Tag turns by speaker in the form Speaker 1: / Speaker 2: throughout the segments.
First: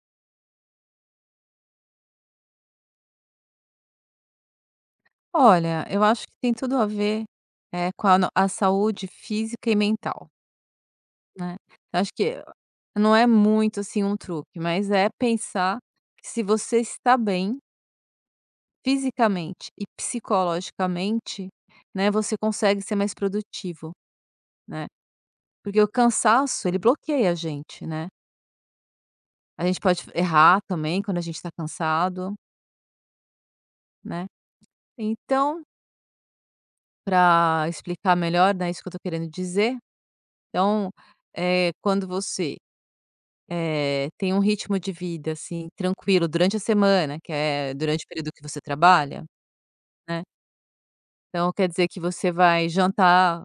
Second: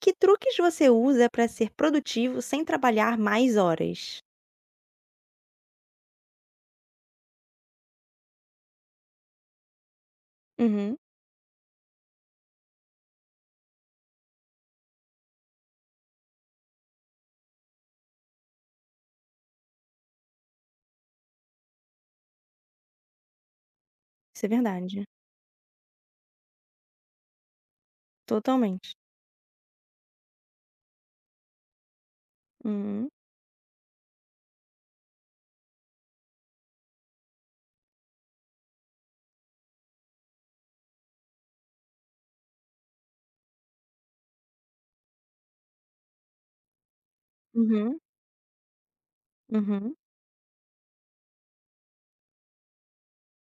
Speaker 1: Que truques você usa para ser produtivo sem trabalhar mais horas?
Speaker 2: Olha, eu acho que tem tudo a ver, com a no a saúde física e mental,
Speaker 1: Uhum,
Speaker 2: né. Eu acho que não é muito, assim, um truque, mas é pensar que se você está bem fisicamente e psicologicamente, né, você consegue ser mais produtivo,
Speaker 1: isso é
Speaker 2: né.
Speaker 1: verdade,
Speaker 2: Porque o cansaço, ele bloqueia a gente, né.
Speaker 1: totalmente.
Speaker 2: A gente pode errar também quando a gente está cansado,
Speaker 1: Uhum,
Speaker 2: né. Então, para explicar melhor, né, isso que eu estou querendo dizer, então, eh, quando você tem um ritmo de vida, assim, tranquilo durante a semana, que é
Speaker 1: uhum,
Speaker 2: durante o período que você trabalha,
Speaker 1: uhum,
Speaker 2: né. Então quer dizer que você vai jantar,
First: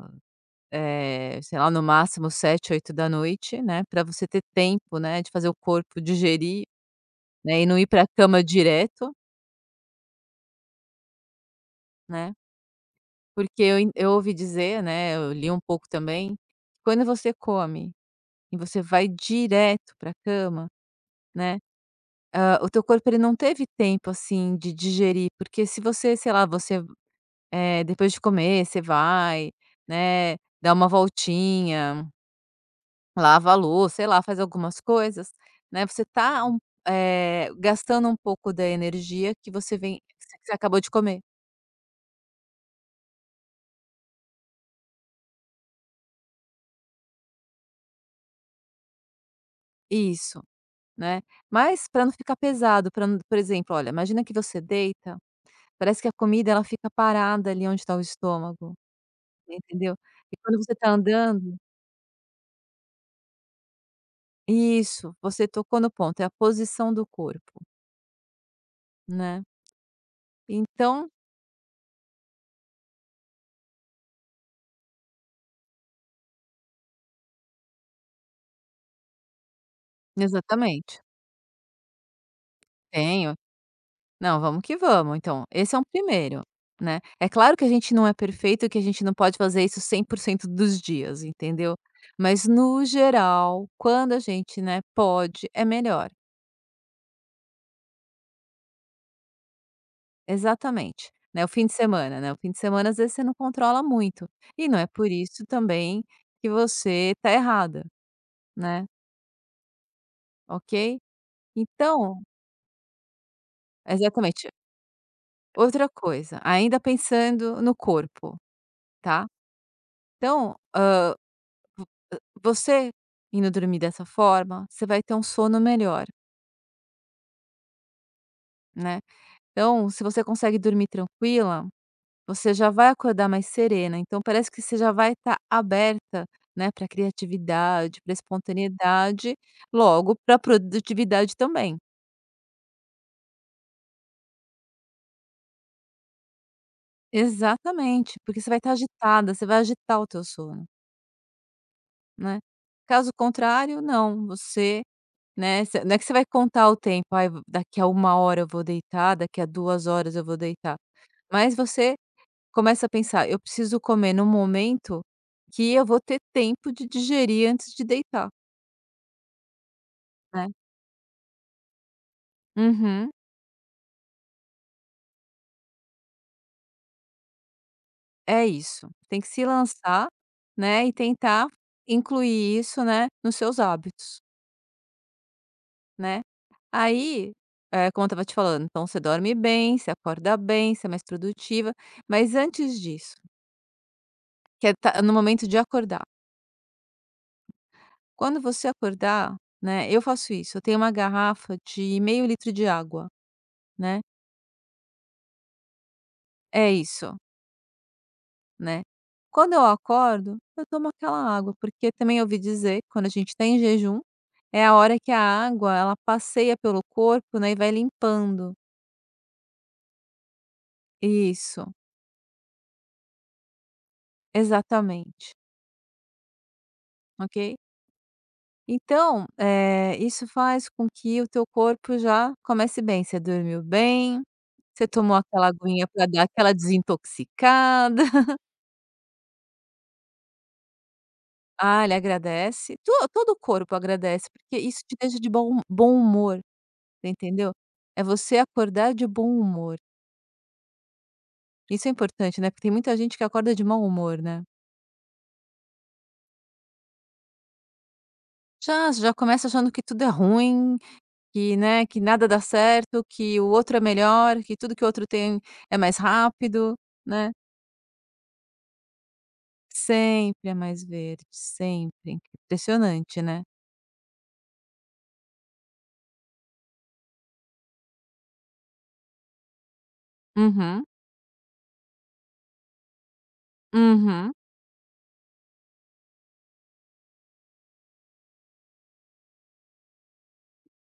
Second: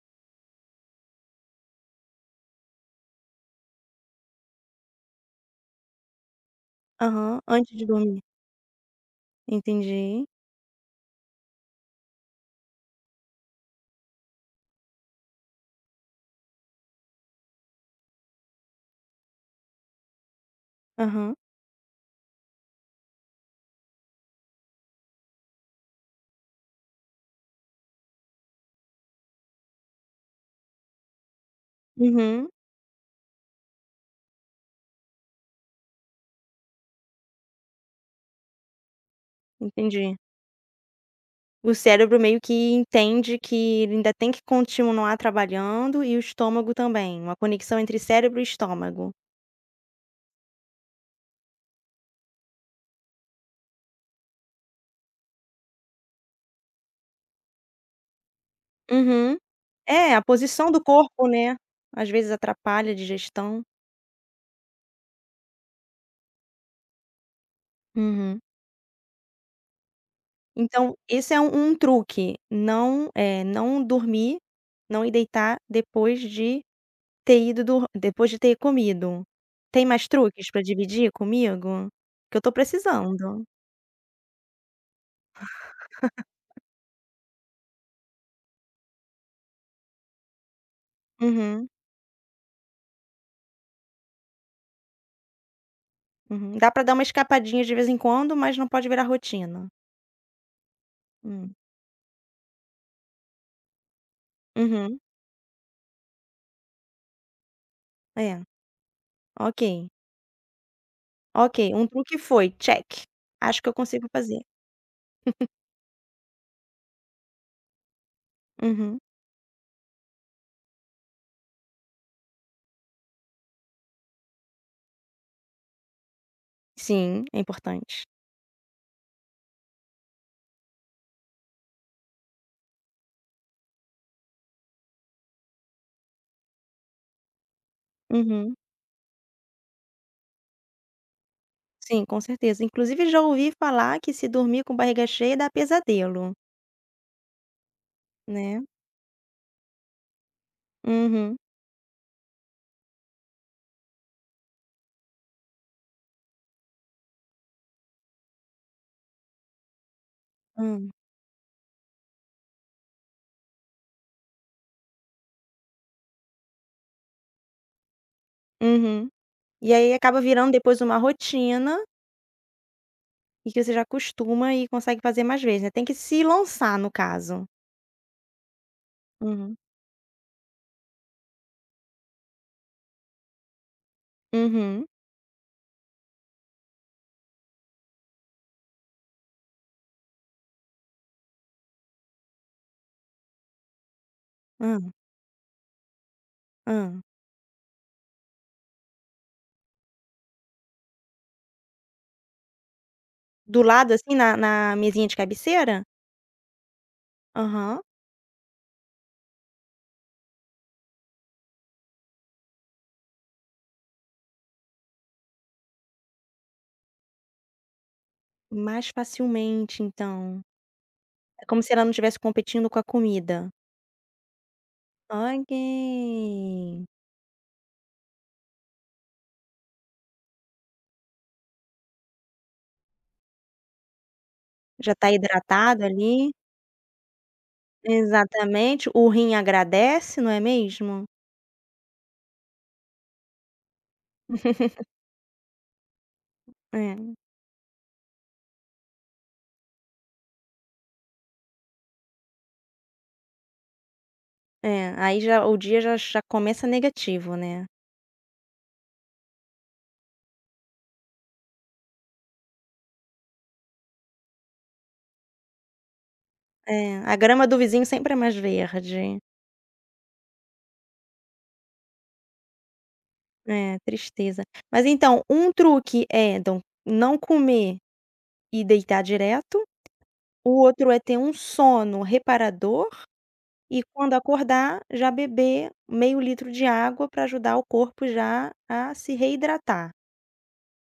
Speaker 2: sei lá, no máximo sete oito da noite, né, para você ter tempo, né, de fazer o corpo digerir,
Speaker 1: aham,
Speaker 2: né, e
Speaker 1: antes
Speaker 2: não
Speaker 1: de
Speaker 2: ir para a
Speaker 1: dormir,
Speaker 2: cama direto,
Speaker 1: entendi.
Speaker 2: né. Porque eu ouvi dizer, né, eu li um pouco também, quando você come e você vai direto para a cama,
Speaker 1: Aham,
Speaker 2: né, o teu corpo ele não teve tempo, assim, de digerir, porque se você, sei lá, depois de comer você vai, né, dá uma voltinha,
Speaker 1: uhum,
Speaker 2: lava a louça, sei lá, faz algumas coisas, né, você tá um eh, gastando um pouco da energia que
Speaker 1: entendi.
Speaker 2: você acabou de comer.
Speaker 1: O cérebro meio que entende que ele ainda tem que continuar trabalhando e o estômago também, uma conexão entre cérebro e estômago.
Speaker 2: Isso, né. Mas para não ficar pesado, para, por exemplo, olha, imagina que você deita, parece que a comida ela fica parada ali onde está o estômago,
Speaker 1: Uhum.
Speaker 2: entendeu.
Speaker 1: É, a
Speaker 2: E quando
Speaker 1: posição
Speaker 2: você
Speaker 1: do
Speaker 2: está
Speaker 1: corpo, né,
Speaker 2: andando
Speaker 1: às vezes atrapalha a digestão.
Speaker 2: isso, você tocou no ponto, é a posição do corpo,
Speaker 1: Uhum.
Speaker 2: né.
Speaker 1: Então,
Speaker 2: Então
Speaker 1: esse é um truque, não, não dormir, não ir deitar depois de ter ido dor depois de ter comido. Tem mais truques pra
Speaker 2: exatamente.
Speaker 1: dividir comigo? Que eu tô
Speaker 2: Tenho.
Speaker 1: precisando.
Speaker 2: Não, vamos que vamos então, esse é um primeiro, né. É claro que a gente não é perfeito e que a gente não pode fazer isso 100% dos dias,
Speaker 1: Uhum,
Speaker 2: entendeu. Mas no geral, quando a gente, né, pode, é melhor.
Speaker 1: uhum. Dá pra dar uma escapadinha de vez em quando, mas não pode virar rotina.
Speaker 2: Exatamente, né, o
Speaker 1: Hum.
Speaker 2: fim de semana, né, o fim de semana às vezes você não controla muito, e não é
Speaker 1: Uhum.
Speaker 2: por isso também que você tá errada,
Speaker 1: É.
Speaker 2: né,
Speaker 1: Ok,
Speaker 2: ok?
Speaker 1: ok, um truque
Speaker 2: Então
Speaker 1: foi, check. Acho que eu consigo fazer.
Speaker 2: exatamente. Outra coisa, ainda pensando no corpo,
Speaker 1: Uhum.
Speaker 2: tá. Então, você indo dormir dessa forma, você vai ter um sono melhor,
Speaker 1: Sim, é importante.
Speaker 2: né. Então, se você consegue dormir tranquila, você já vai acordar mais serena, então parece que você já vai estar aberta, né, para criatividade, para
Speaker 1: Uhum.
Speaker 2: espontaneidade, logo para produtividade também.
Speaker 1: Sim, com certeza. Inclusive já ouvi falar que se dormir com barriga cheia dá pesadelo,
Speaker 2: Exatamente, porque você vai
Speaker 1: né.
Speaker 2: estar agitada, você vai agitar o teu sono,
Speaker 1: Uhum.
Speaker 2: né. Caso contrário, não, você não é que você vai contar o tempo: "Ai, daqui a 1 hora eu vou deitar, daqui a 2 horas eu vou
Speaker 1: Hã.
Speaker 2: deitar", mas você começa a pensar: "Eu preciso comer num momento que eu vou ter tempo de digerir antes de deitar",
Speaker 1: Uhum. E aí acaba virando
Speaker 2: né.
Speaker 1: depois uma rotina,
Speaker 2: Uhum,
Speaker 1: e que você já acostuma e consegue fazer mais vezes, né. Tem que se lançar no caso.
Speaker 2: é isso. Tem que se
Speaker 1: Uhum.
Speaker 2: lançar, né, e tentar incluir isso, né, nos seus hábitos,
Speaker 1: Uhum.
Speaker 2: né. Aí, como eu estava te falando, então você dorme bem, você acorda bem, você é mais produtiva, mas antes disso, que é
Speaker 1: Hã,
Speaker 2: ta no momento de acordar.
Speaker 1: hã.
Speaker 2: Quando você acordar, né, eu faço isso, eu tenho uma garrafa de meio litro de água,
Speaker 1: Do lado
Speaker 2: né,
Speaker 1: assim na mesinha de cabeceira?
Speaker 2: é isso,
Speaker 1: Aham.
Speaker 2: né. Quando eu acordo, eu tomo aquela água, porque também ouvi dizer, quando a gente está em jejum, é a hora que a água, ela passeia pelo corpo, né, e vai limpando.
Speaker 1: Mais facilmente então. É como se
Speaker 2: Isso,
Speaker 1: ela não estivesse competindo com a comida.
Speaker 2: exatamente,
Speaker 1: Ok.
Speaker 2: ok. Então, isso faz com que o teu corpo já comece bem, você dormiu bem, você
Speaker 1: Já tá
Speaker 2: tomou aquela
Speaker 1: hidratado
Speaker 2: aguinha para dar
Speaker 1: ali?
Speaker 2: aquela desintoxicada.
Speaker 1: Exatamente, o rim agradece, não é mesmo?
Speaker 2: Ah, ele agradece. To todo o corpo agradece, porque isso te deixa de bom bom humor, você entendeu? É você acordar de bom humor. Isso é importante, né, porque tem muita gente que acorda de mau humor, né.
Speaker 1: É, é, aí já o dia já já começa negativo, né.
Speaker 2: Já já começa achando que tudo é ruim, que, né, que nada dá certo, que o outro é melhor, que tudo que o outro tem é mais rápido,
Speaker 1: É, a
Speaker 2: né.
Speaker 1: grama do vizinho sempre é mais verde.
Speaker 2: Sempre é mais verde, sempre. Impressionante, né.
Speaker 1: É, tristeza. Mas então, um truque é então não comer e deitar direto, o
Speaker 2: Uhum,
Speaker 1: outro é ter um sono reparador e quando
Speaker 2: uhum.
Speaker 1: acordar já beber meio litro de água para ajudar o corpo já a se reidratar.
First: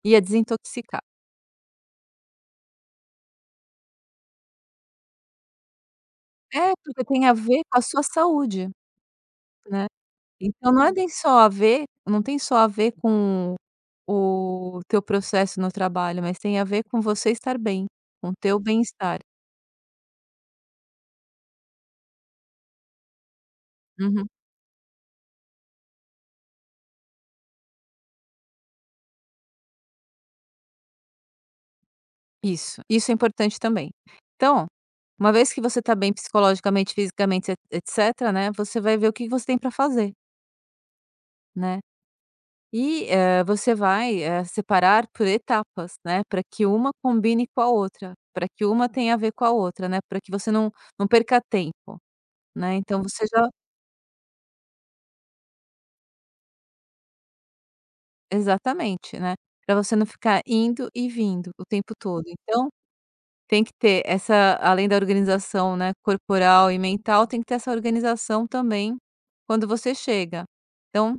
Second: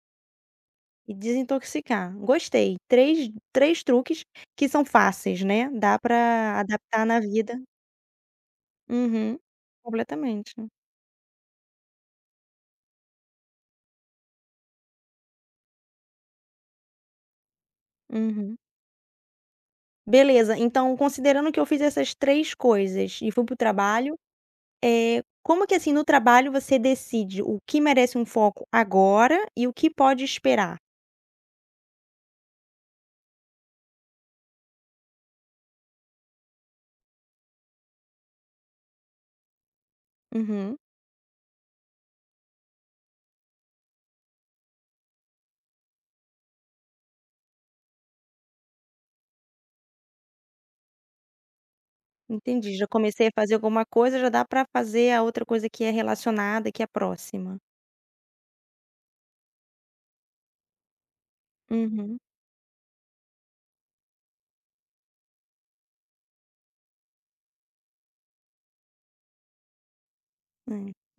Speaker 2: Ia desintoxicar.
Speaker 1: E desintoxicar. Gostei. Três truques que são fáceis, né, dá pra
Speaker 2: É,
Speaker 1: adaptar
Speaker 2: porque
Speaker 1: na
Speaker 2: tem a
Speaker 1: vida.
Speaker 2: ver com a sua saúde,
Speaker 1: Uhum.
Speaker 2: né.
Speaker 1: Completamente.
Speaker 2: Então não é nem só a ver não tem só a ver com o teu processo no trabalho, mas tem a ver com você estar bem, com o
Speaker 1: Uhum.
Speaker 2: teu bem-estar.
Speaker 1: Beleza, então considerando que eu fiz essas 3 coisas e fui pro trabalho,
Speaker 2: Uhum.
Speaker 1: é como que, assim, no trabalho você decide o que merece um foco agora e o que pode esperar?
Speaker 2: Isso é importante também. Então, uma vez que você está bem psicologicamente, fisicamente, et etcétera, né, você vai ver o que você tem para fazer,
Speaker 1: Uhum.
Speaker 2: né. E, você vai, separar por etapas, né, para que uma combine com a outra, para que uma tenha a ver com a outra, né, para que você não perca tempo, né,
Speaker 1: Entendi, já
Speaker 2: então
Speaker 1: comecei
Speaker 2: você
Speaker 1: a
Speaker 2: já
Speaker 1: fazer alguma coisa, já dá pra fazer a outra coisa que é relacionada, que é próxima.
Speaker 2: exatamente, né, para você não ficar indo e vindo o tempo
Speaker 1: Uhum.
Speaker 2: todo. Então, tem que ter essa além da organização, né, corporal e mental, tem que ter essa organização também quando você chega.
Speaker 1: É.
Speaker 2: Então,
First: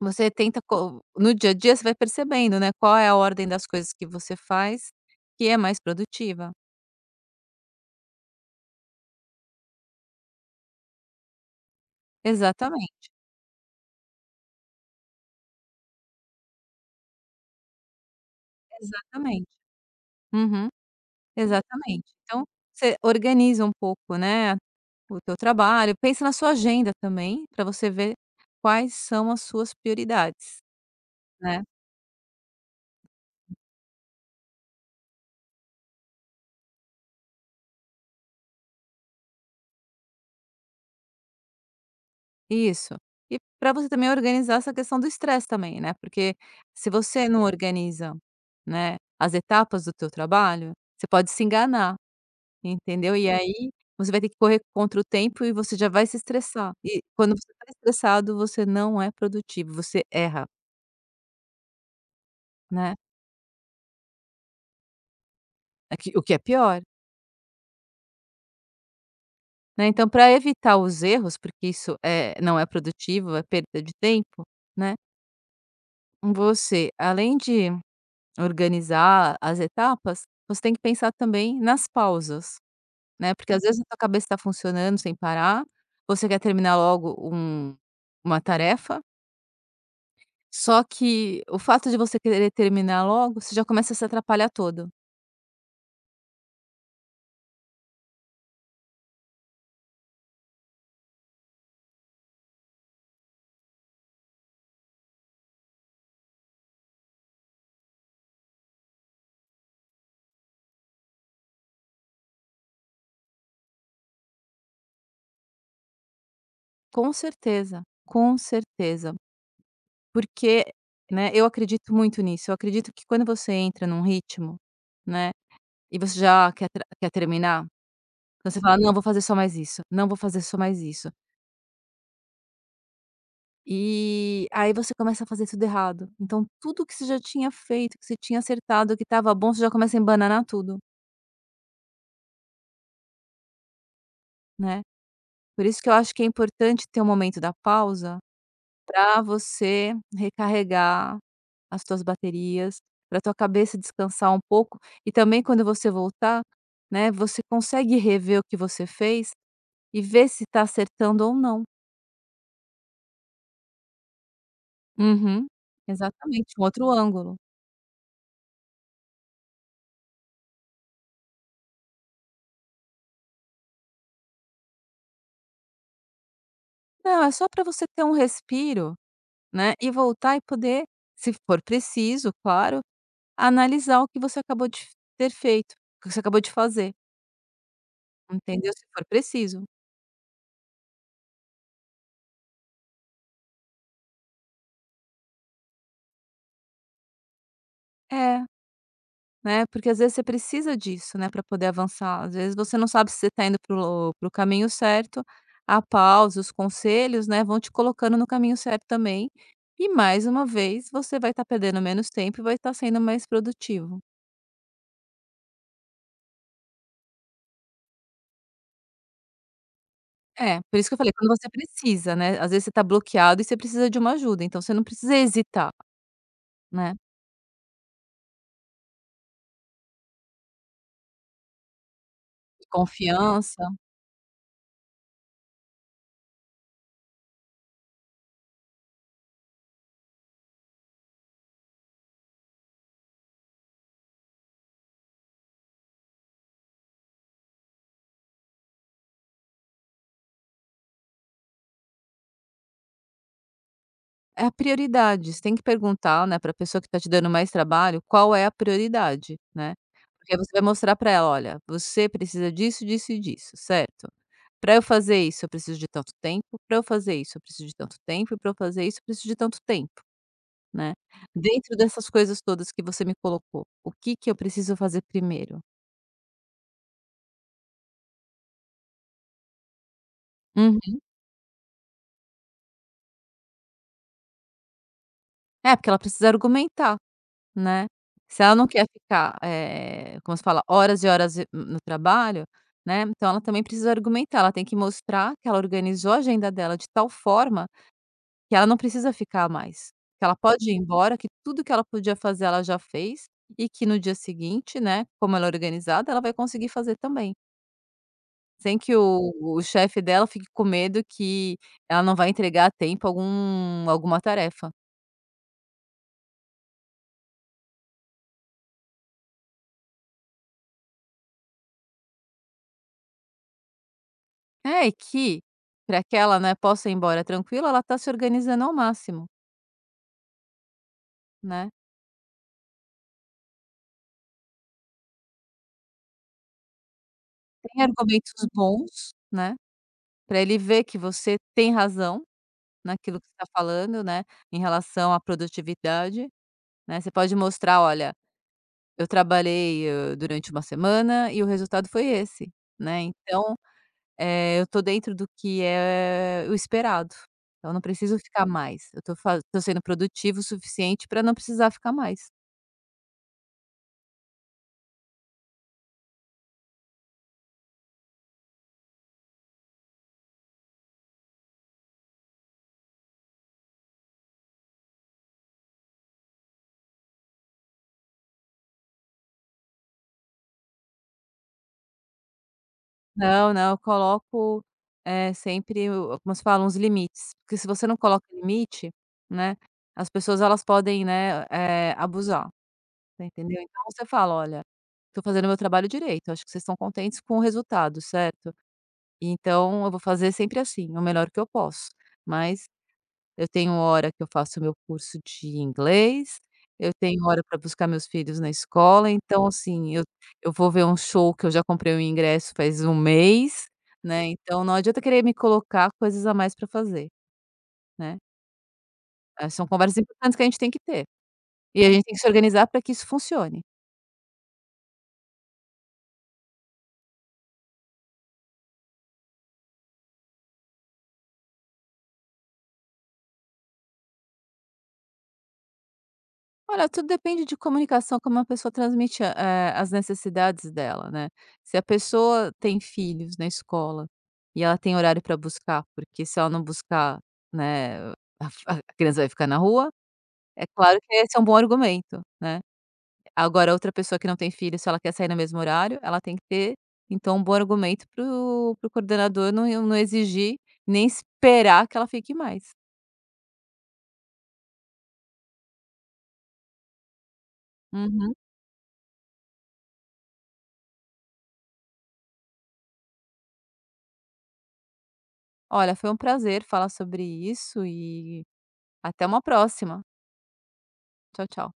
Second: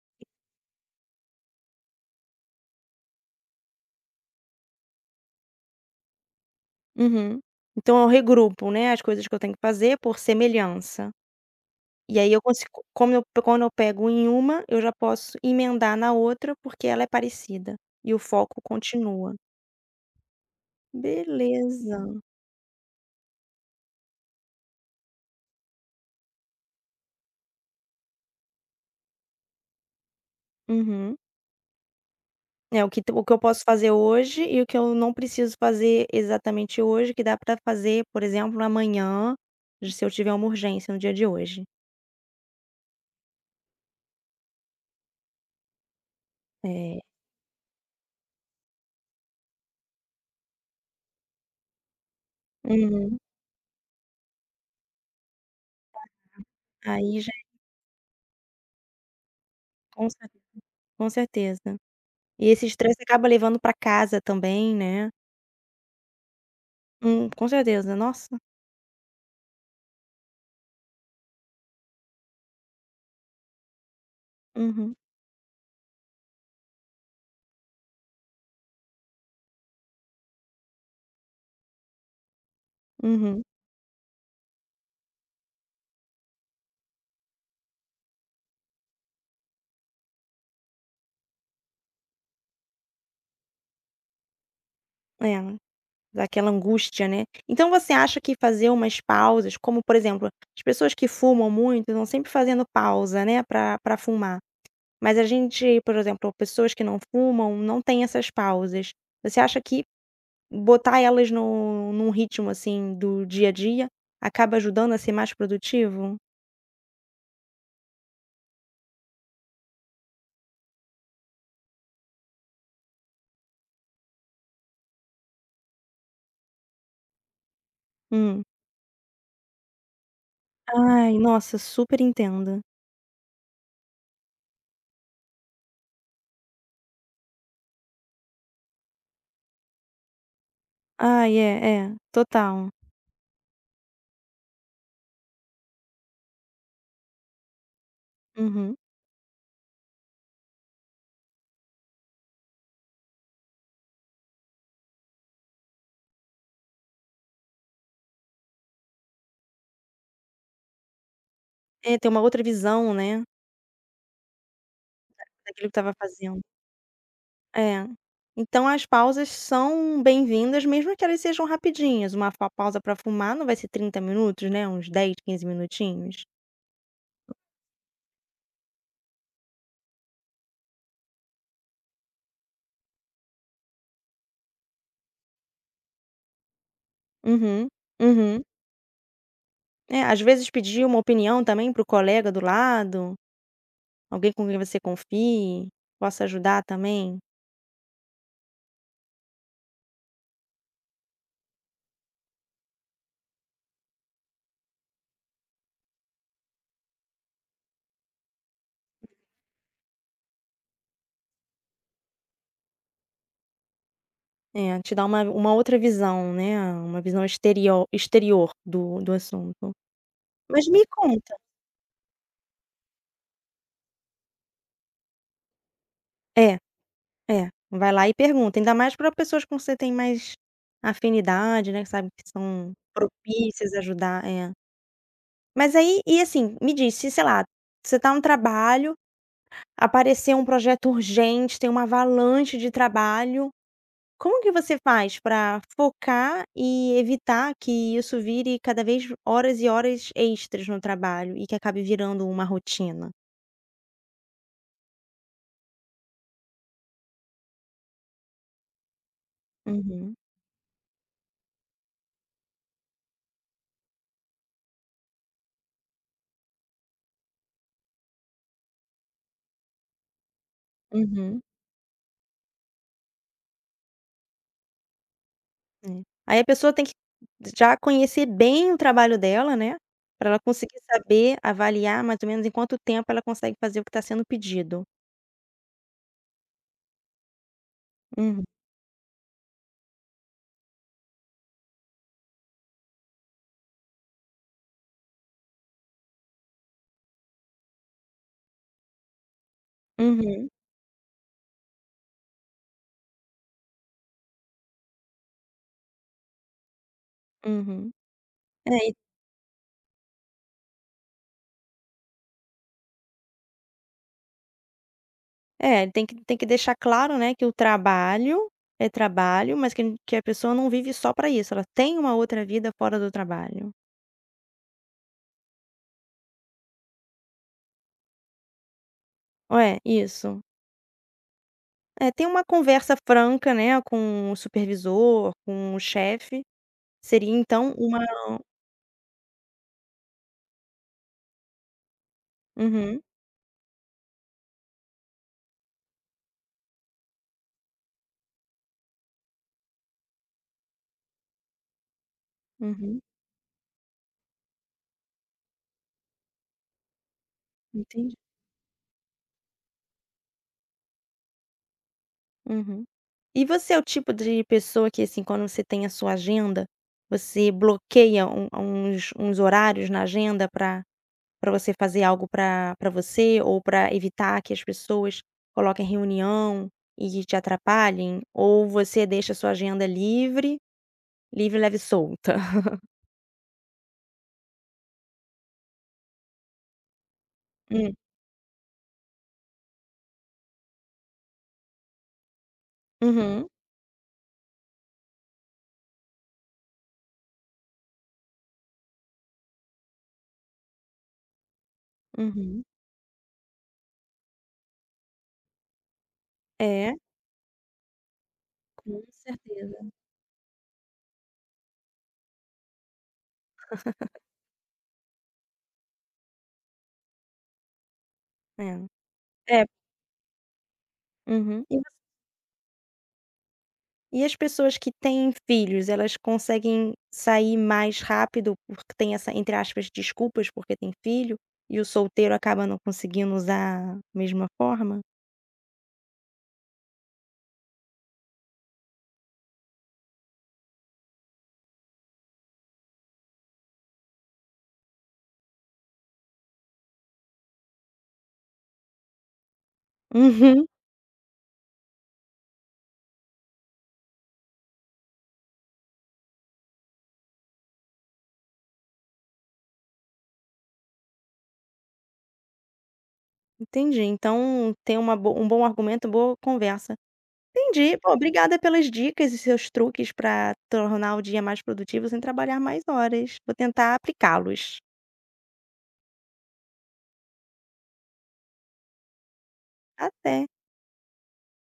Speaker 2: você tenta co no dia a dia você vai percebendo, né, qual é a ordem das coisas que você faz que é mais produtiva.
Speaker 1: Uhum. Então eu regrupo, né, as coisas que eu tenho que fazer por semelhança. E aí eu consigo
Speaker 2: Exatamente,
Speaker 1: como eu quando eu pego em uma, eu já posso emendar na outra, porque ela é parecida. E o foco continua.
Speaker 2: exatamente. Uhum,
Speaker 1: Beleza.
Speaker 2: exatamente. Então, você organiza um pouco, né, o teu trabalho, pensa na sua agenda também, para você ver quais são as suas prioridades,
Speaker 1: Uhum.
Speaker 2: né.
Speaker 1: É o que eu posso fazer hoje e o que eu não preciso fazer exatamente hoje, que dá pra fazer, por exemplo, amanhã, se eu tiver uma urgência no dia de hoje.
Speaker 2: Isso. E para você também organizar essa questão do estresse também, né, porque se
Speaker 1: É.
Speaker 2: você não organiza, né, as etapas do teu trabalho, você pode se enganar, entendeu.
Speaker 1: Uhum.
Speaker 2: E aí, você vai ter que correr contra o tempo e você já vai se estressar. E
Speaker 1: Aí já
Speaker 2: quando você
Speaker 1: é,
Speaker 2: está estressado, você não é produtivo, você
Speaker 1: com cer
Speaker 2: erra,
Speaker 1: com certeza. E esse
Speaker 2: né,
Speaker 1: estresse acaba levando pra casa também, né.
Speaker 2: o que é pior.
Speaker 1: Com certeza. Nossa.
Speaker 2: Né, então para evitar os erros, porque isso não é produtivo, é perda de tempo,
Speaker 1: Uhum,
Speaker 2: né, você além de organizar as etapas, você tem que pensar também nas pausas, né,
Speaker 1: uhum.
Speaker 2: porque às vezes a sua cabeça está funcionando sem parar, você quer terminar logo uma tarefa, só que o fato de você querer terminar logo, você já começa a se atrapalhar todo.
Speaker 1: É, dá aquela angústia, né. Então você acha que fazer umas pausas, como por exemplo, as pessoas que fumam muito estão sempre fazendo pausa, né, pra fumar. Mas a gente, por exemplo, pessoas que não fumam, não tem essas pausas. Você acha que botar elas no num ritmo, assim, do dia a dia, acaba ajudando a ser mais produtivo?
Speaker 2: Com certeza, com certeza. Porque, né, eu acredito muito nisso, eu acredito que quando você entra num ritmo, né, e você já quer terminar,
Speaker 1: Hum.
Speaker 2: então você fala: "Não, vou fazer só mais isso, não vou fazer só mais isso".
Speaker 1: Ai, nossa, super entendo.
Speaker 2: E aí você começa a fazer tudo errado. Então tudo que você já tinha feito, que você tinha acertado, que estava bom, você já começa a embananar tudo,
Speaker 1: Ai, é, é, total.
Speaker 2: né. Por isso que eu acho que é importante ter um momento da pausa
Speaker 1: Uhum.
Speaker 2: para você recarregar as tuas baterias, para tua cabeça descansar um pouco e também quando você voltar, né, você consegue rever o que você fez e ver se está acertando ou não.
Speaker 1: É, ter uma outra visão, né.
Speaker 2: Uhum,
Speaker 1: Daquilo que estava fazendo.
Speaker 2: exatamente, um outro ângulo.
Speaker 1: É. Então as pausas são bem-vindas, mesmo que elas sejam rapidinhas, uma fa pausa para fumar não vai ser 30 minutos, né, uns 10, 15 minutinhos.
Speaker 2: Não, é só para você ter um respiro, né, e voltar e poder, se for preciso, claro, analisar o que você acabou de ter feito, o que você acabou de fazer,
Speaker 1: Uhum, uhum.
Speaker 2: entendeu? Se for preciso.
Speaker 1: É, às vezes pedir uma opinião também para o colega do lado, alguém com quem você confie, possa ajudar também.
Speaker 2: É. Né, porque às vezes você precisa disso, né, para poder avançar. Às vezes você não sabe se você está indo pro caminho certo, a pausa, os conselhos, né, vão te colocando no caminho certo também, e mais uma vez você vai estar perdendo menos tempo e vai estar sendo mais produtivo.
Speaker 1: É, te dar uma outra visão, né, uma visão exterior do assunto.
Speaker 2: É,
Speaker 1: Mas
Speaker 2: por
Speaker 1: me
Speaker 2: isso que eu falei,
Speaker 1: conta
Speaker 2: quando você precisa, né, às vezes você tá bloqueado e você precisa de uma ajuda, então você não precisa hesitar,
Speaker 1: é.
Speaker 2: né.
Speaker 1: É, vai lá e pergunta, ainda mais para pessoas com que você tem mais afinidade, né, que sabe que são
Speaker 2: Confiança.
Speaker 1: propícias a ajudar, é. Mas aí e assim, me diz, se sei lá, você tá no trabalho, apareceu um projeto urgente, tem uma avalanche de trabalho, como que você faz para focar e evitar que isso vire cada vez horas e horas extras no trabalho e que acabe virando uma rotina?
Speaker 2: É a prioridade, você tem que perguntar, né, para a pessoa que está te dando mais trabalho, qual é a prioridade, né.
Speaker 1: Uhum,
Speaker 2: Porque aí você vai mostrar para ela: "Olha, você precisa disso, disso e disso, certo? Para eu fazer isso eu preciso de tanto tempo, para eu fazer isso eu preciso de tanto tempo e para eu fazer isso eu preciso de tanto tempo, né.
Speaker 1: uhum.
Speaker 2: Dentro dessas coisas todas que você me colocou, o que que eu preciso fazer primeiro?".
Speaker 1: É. Aí a pessoa tem que já conhecer bem o trabalho dela, né, para ela conseguir
Speaker 2: Uhum.
Speaker 1: saber avaliar mais ou menos em quanto tempo ela consegue fazer o que está sendo pedido.
Speaker 2: É, porque ela precisa argumentar. Né. Se
Speaker 1: Uhum,
Speaker 2: ela não quer ficar, como se fala, horas e horas no trabalho, né, então ela também precisa argumentar, ela tem que mostrar que ela organizou a agenda dela de tal forma que ela não precisa ficar mais, que ela
Speaker 1: uhum,
Speaker 2: pode ir embora, que tudo que ela podia fazer ela já fez e que no dia seguinte, né, como ela é organizada, ela vai conseguir fazer também,
Speaker 1: uhum. É,
Speaker 2: sem
Speaker 1: e
Speaker 2: que o chefe dela fique com medo que ela não vai entregar a tempo alguma tarefa.
Speaker 1: é, tem que deixar claro, né, que o trabalho é trabalho, mas que n que a pessoa não vive só para isso, ela tem uma outra vida fora do trabalho.
Speaker 2: É, e que, para que ela, né, possa ir embora tranquila, ela está se organizando ao máximo,
Speaker 1: É, isso.
Speaker 2: né.
Speaker 1: É, ter uma conversa franca, né, com o supervisor, com o chefe, seria então
Speaker 2: Tem
Speaker 1: uma
Speaker 2: argumentos bons, né, para ele ver que você tem razão
Speaker 1: uhum,
Speaker 2: naquilo que você tá falando, né, em relação à produtividade, né. Você pode mostrar: "Olha, eu trabalhei, durante uma semana e o resultado foi esse,
Speaker 1: uhum,
Speaker 2: né, então, eu estou dentro do que é o esperado. Então eu não
Speaker 1: entendi.
Speaker 2: preciso ficar mais. Eu estou sendo produtivo o suficiente para não precisar ficar mais".
Speaker 1: Uhum. E você é o tipo de pessoa que, assim, quando você tem a sua agenda, você bloqueia uns horários na agenda para você fazer algo para você ou para evitar que as pessoas coloquem reunião e que te atrapalhem? Ou você deixa a sua agenda livre, livre, leve e solta?
Speaker 2: Não, não, eu coloco, sempre o como se fala, uns limites, porque se você
Speaker 1: Hum.
Speaker 2: não coloca limite, né, as pessoas elas podem, né, abusar, você
Speaker 1: Uhum,
Speaker 2: entendeu? Então você fala: "Olha, estou fazendo meu trabalho direito, acho que vocês estão contentes com o resultado, certo? Então eu vou fazer sempre assim, o melhor que eu posso,
Speaker 1: uhum.
Speaker 2: mas eu tenho hora que eu faço meu curso de inglês,
Speaker 1: É,
Speaker 2: eu tenho hora para buscar meus filhos na
Speaker 1: com
Speaker 2: escola, então
Speaker 1: certeza.
Speaker 2: assim, eu vou ver um show que eu já comprei o ingresso faz um mês, né, então não adianta querer me colocar coisas a mais para fazer, né.
Speaker 1: É. É.
Speaker 2: São conversas importantes que a gente tem que ter.
Speaker 1: Uhum.
Speaker 2: E a gente tem que se organizar para que isso funcione.
Speaker 1: E as pessoas que têm filhos, elas conseguem sair mais rápido porque tem essa, entre aspas, desculpas porque tem filho, e o solteiro acaba não conseguindo usar a mesma forma?
Speaker 2: Olha, tudo depende de comunicação, como a pessoa transmite, as necessidades dela, né. Se a pessoa tem filhos na escola e ela tem horário para buscar, porque se ela não buscar, né, a criança vai ficar na rua, é
Speaker 1: Uhum,
Speaker 2: claro que esse é um bom argumento, né. Agora, outra pessoa que não tem filho, se ela quer sair no mesmo horário, ela tem que ter, então, um bom argumento para o coordenador não exigir, nem esperar que ela fique mais.
Speaker 1: entendi. Então tem uma bo um bom argumento, boa conversa. Entendi. Pô,
Speaker 2: Uhum.
Speaker 1: obrigada pelas dicas e seus truques para tornar o dia mais produtivo sem trabalhar mais horas. Vou tentar aplicá-los.
Speaker 2: Olha, foi um prazer falar sobre isso até uma próxima.
Speaker 1: Até.
Speaker 2: Tchau, tchau.